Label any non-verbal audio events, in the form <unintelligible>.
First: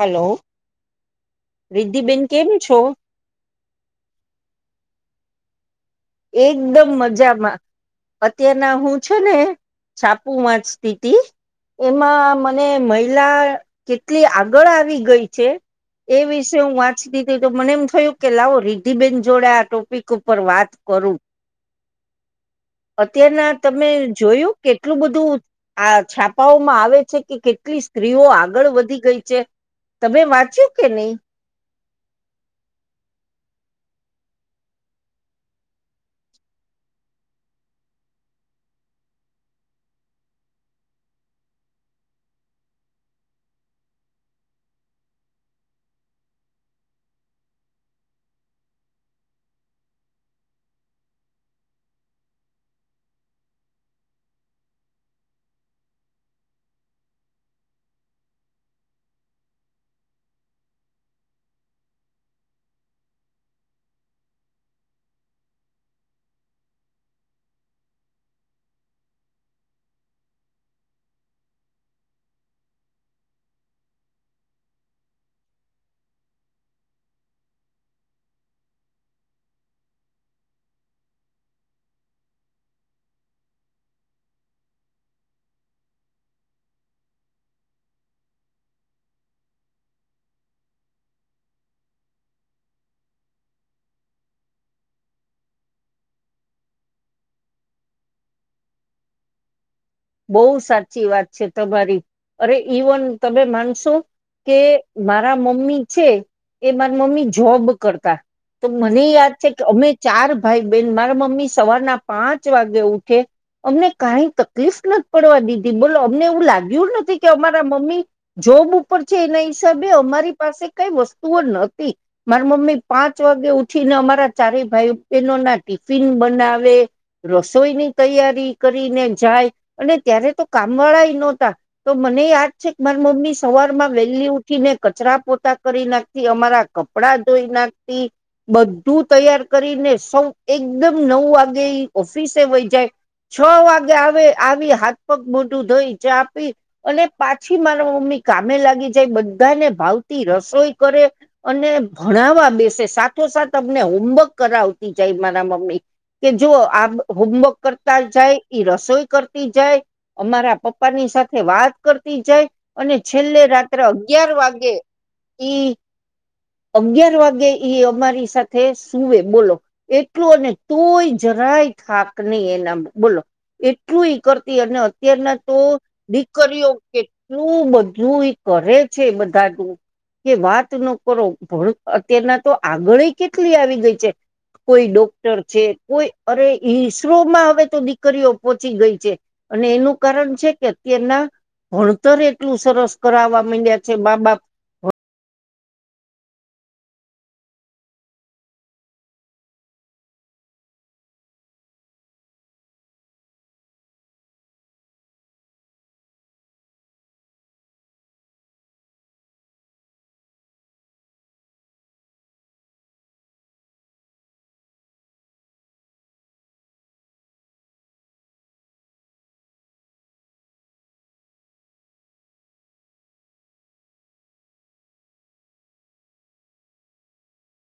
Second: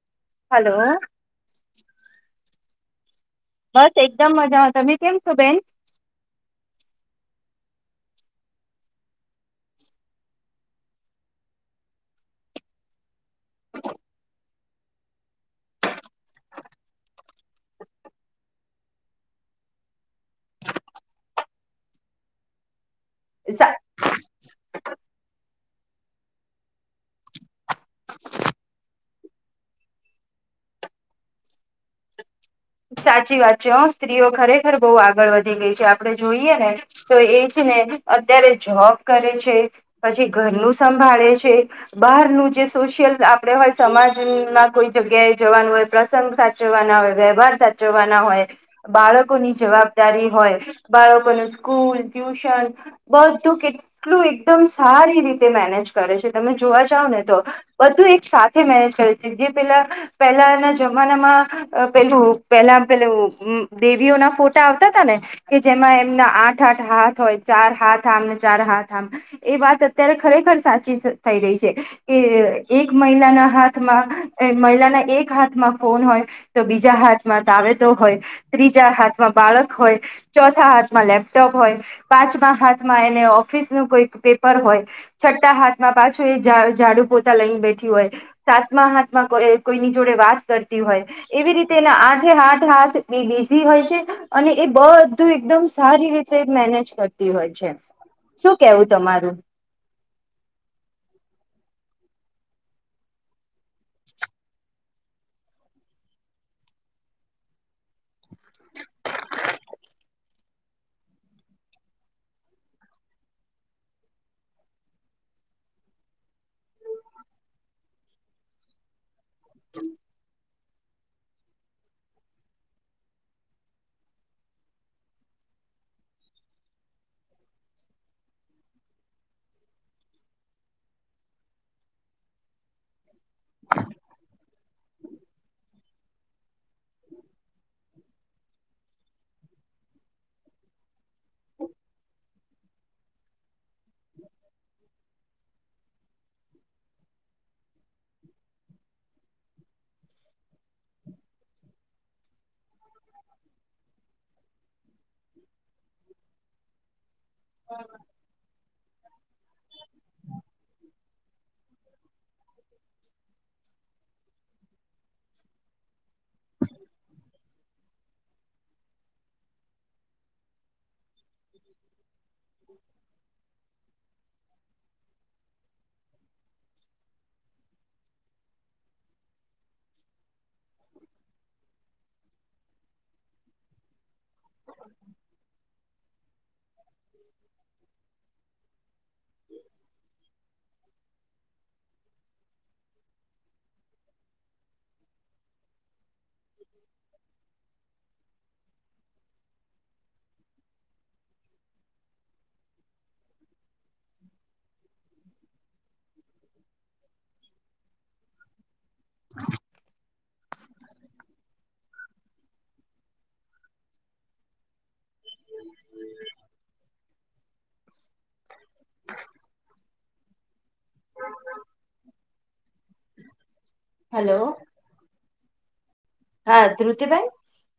Hello રિદ્ધિબેન કેમ છો બસ એકદમ મજામાં તમે કેમ છો બેન એકદમ મજામાં અત્યારના હું છે ને છાપુ વાંચતી તી તી એમાં મને મહિલા કેટલી આગળ આવી ગઈ છે એ વિશે હું વાંચતી હતી તો મને એમ થયું કે લાવો રિદ્ધિબેન જોડે આ ટોપિક ઉપર વાત કરું અત્યારના તમે જોયું કેટલું બધું આ છાપાઓમાં આવે છે કે કેટલી સ્ત્રીઓ આગળ વધી ગઈ છે તમે વાંચ્યું કે નહી સાચી વાત છે હ સ્ત્રીઓ ખરેખર બહુ આગળ વધી ગઈ છે આપડે જોઈએ ને તો એ છે ને અત્યારે જોબ કરે છે પછી ઘરનું સંભાળે છે બહારનું જે સોશિયલ આપડે હોય સમાજ ના કોઈ જગ્યાએ જવાનું હોય પ્રસંગ સાચવાના હોય વ્યવહાર સાચ ચવાના હોય બાળકોની જવાબદારી હોય બાળકોનું સ્કૂલ ટ્યુશન બધું કેટલું એકદમ સારી રીતે મેનેજ કરે છે તમે જોવા જાવને તો બધું એક સાથે મેનેજ કરે છે જે પેલા પહેલાના જમાનામાં અ પેલું પેલા પેલુ દેવીઓના ફોટા આવતા હતા ને કે જેમાં એમના આઠ આઠ હાથ હોય ચાર હાથ આમને ચાર હાથ આમ એ વાત અત્યારે ખરેખર સાચી થઈ રહી છે કે એક મહિલાના હાથમાં અ મહિલાના એક હાથમાં ફોન હોય તો બીજા હાથ મા તાવેટો હોય ત્રીજા હાથમાં બાળક હોય ચોથા હાથમાં લેપટોપ હોય પાંચમા હાથમાં એને ઓફિસ નું કોઈ પેપર હોય છઠ્ઠા હાથમાં પાછું એ જાડ જાડુ પોતા લઈને બેઠી હોય સાતમા હાથમાં કોઈ કોઈની જોડે વાત કરતી હોય એવી રીતે એના આઠ ઠે હાથ હાથ બી બીઝી હોય છે અને એ બધું એકદમ સારી રીતે મેનેજ કરતી હોય છે શું કેવું તમારું. બો સાચી વાત છે તમારી અરે ઇવન તમે માન શું કે મારા મમ્મી છે એ મારી મમ્મી જોબ કરતા તો મને યાદ છે કે અમે ચાર ભાઈ બહેન મારા મમ્મી સવારના પાંચ વાગે ઉઠે, અમને કાંઈ તક લીફ નથ પડવા દીધી, બોલો અમને એવું લાગ્યું નથી કે અમારા મમ્મી જોબ ઉપર છે એના હિસાબે અમારી પાસે કંઈ વસ્તુઓ નથી. મારા મમ્મી પાંચ વાગે ઉઠીને અમારા ચારેય ભાઈ બહેનો ના ટિફિન બનાવે, રસોઈની તૈયારી કરીને જાય અને ત્યારે તો કામ વાળાએય નહોતા. તો મને યાદ છે કે માર મમ્મી સવારમાં વહેલી ઉઠીને કચરા પોતા કરી નાખ તી, અમારા કપડા ધોઈ નાખતી, બધું તૈયાર કરીને સૌ એકદમ નવ વાગે ઓફિસે ઈ વઈ જાય, છ વાગે આવે આવી, હાથ પગ મોઢું ધોઈ, ચા પી અને પાછી મારા મમ્મી કામે લાગી જાય, બધાયને ભાવતી રસોઈ કરે, અને ભણાવા બેસે. સાથોસાથ અમને હોમવર્ક કરાવતી જાય મારા મમ્મી, કે જો આમ હોમવર્ક કરતા જાય ઈ રસોઈ તી જાય, અમારા પપ્પાની સાથે વાત કરતી જાય, અને છેલ્લે રાત્રે અગિયાર વાગે, ઈ અગિયાર વાગે ઈ અમારી સાથે સુવે બોલો. એટલું અને તોય જરાય થાક નહીં એનામાં બોલો. એટલું ઈ કરતી અને અત્યારના તો દીકરીઓ કેટલું બધું ઈ કરે છે બધાનું, કે વાત ન કરો, ભણ અત્યારના તો આગળએય કેટલી આવી ગઈ છે, કોઈ ડોક્ટર છે, કોઈ અરે ઈસરોમાં હવે તો દીકરીઓ પહોંચી ગઈ છે. અને એનું કારણ છે કે અત્યારના ભણતર એટલું સરસ કરાવા મંડયા છે માં-બાપ. <unintelligible> <inaudible> <inaudible> હેલો. હા ધ્રુતિબેન?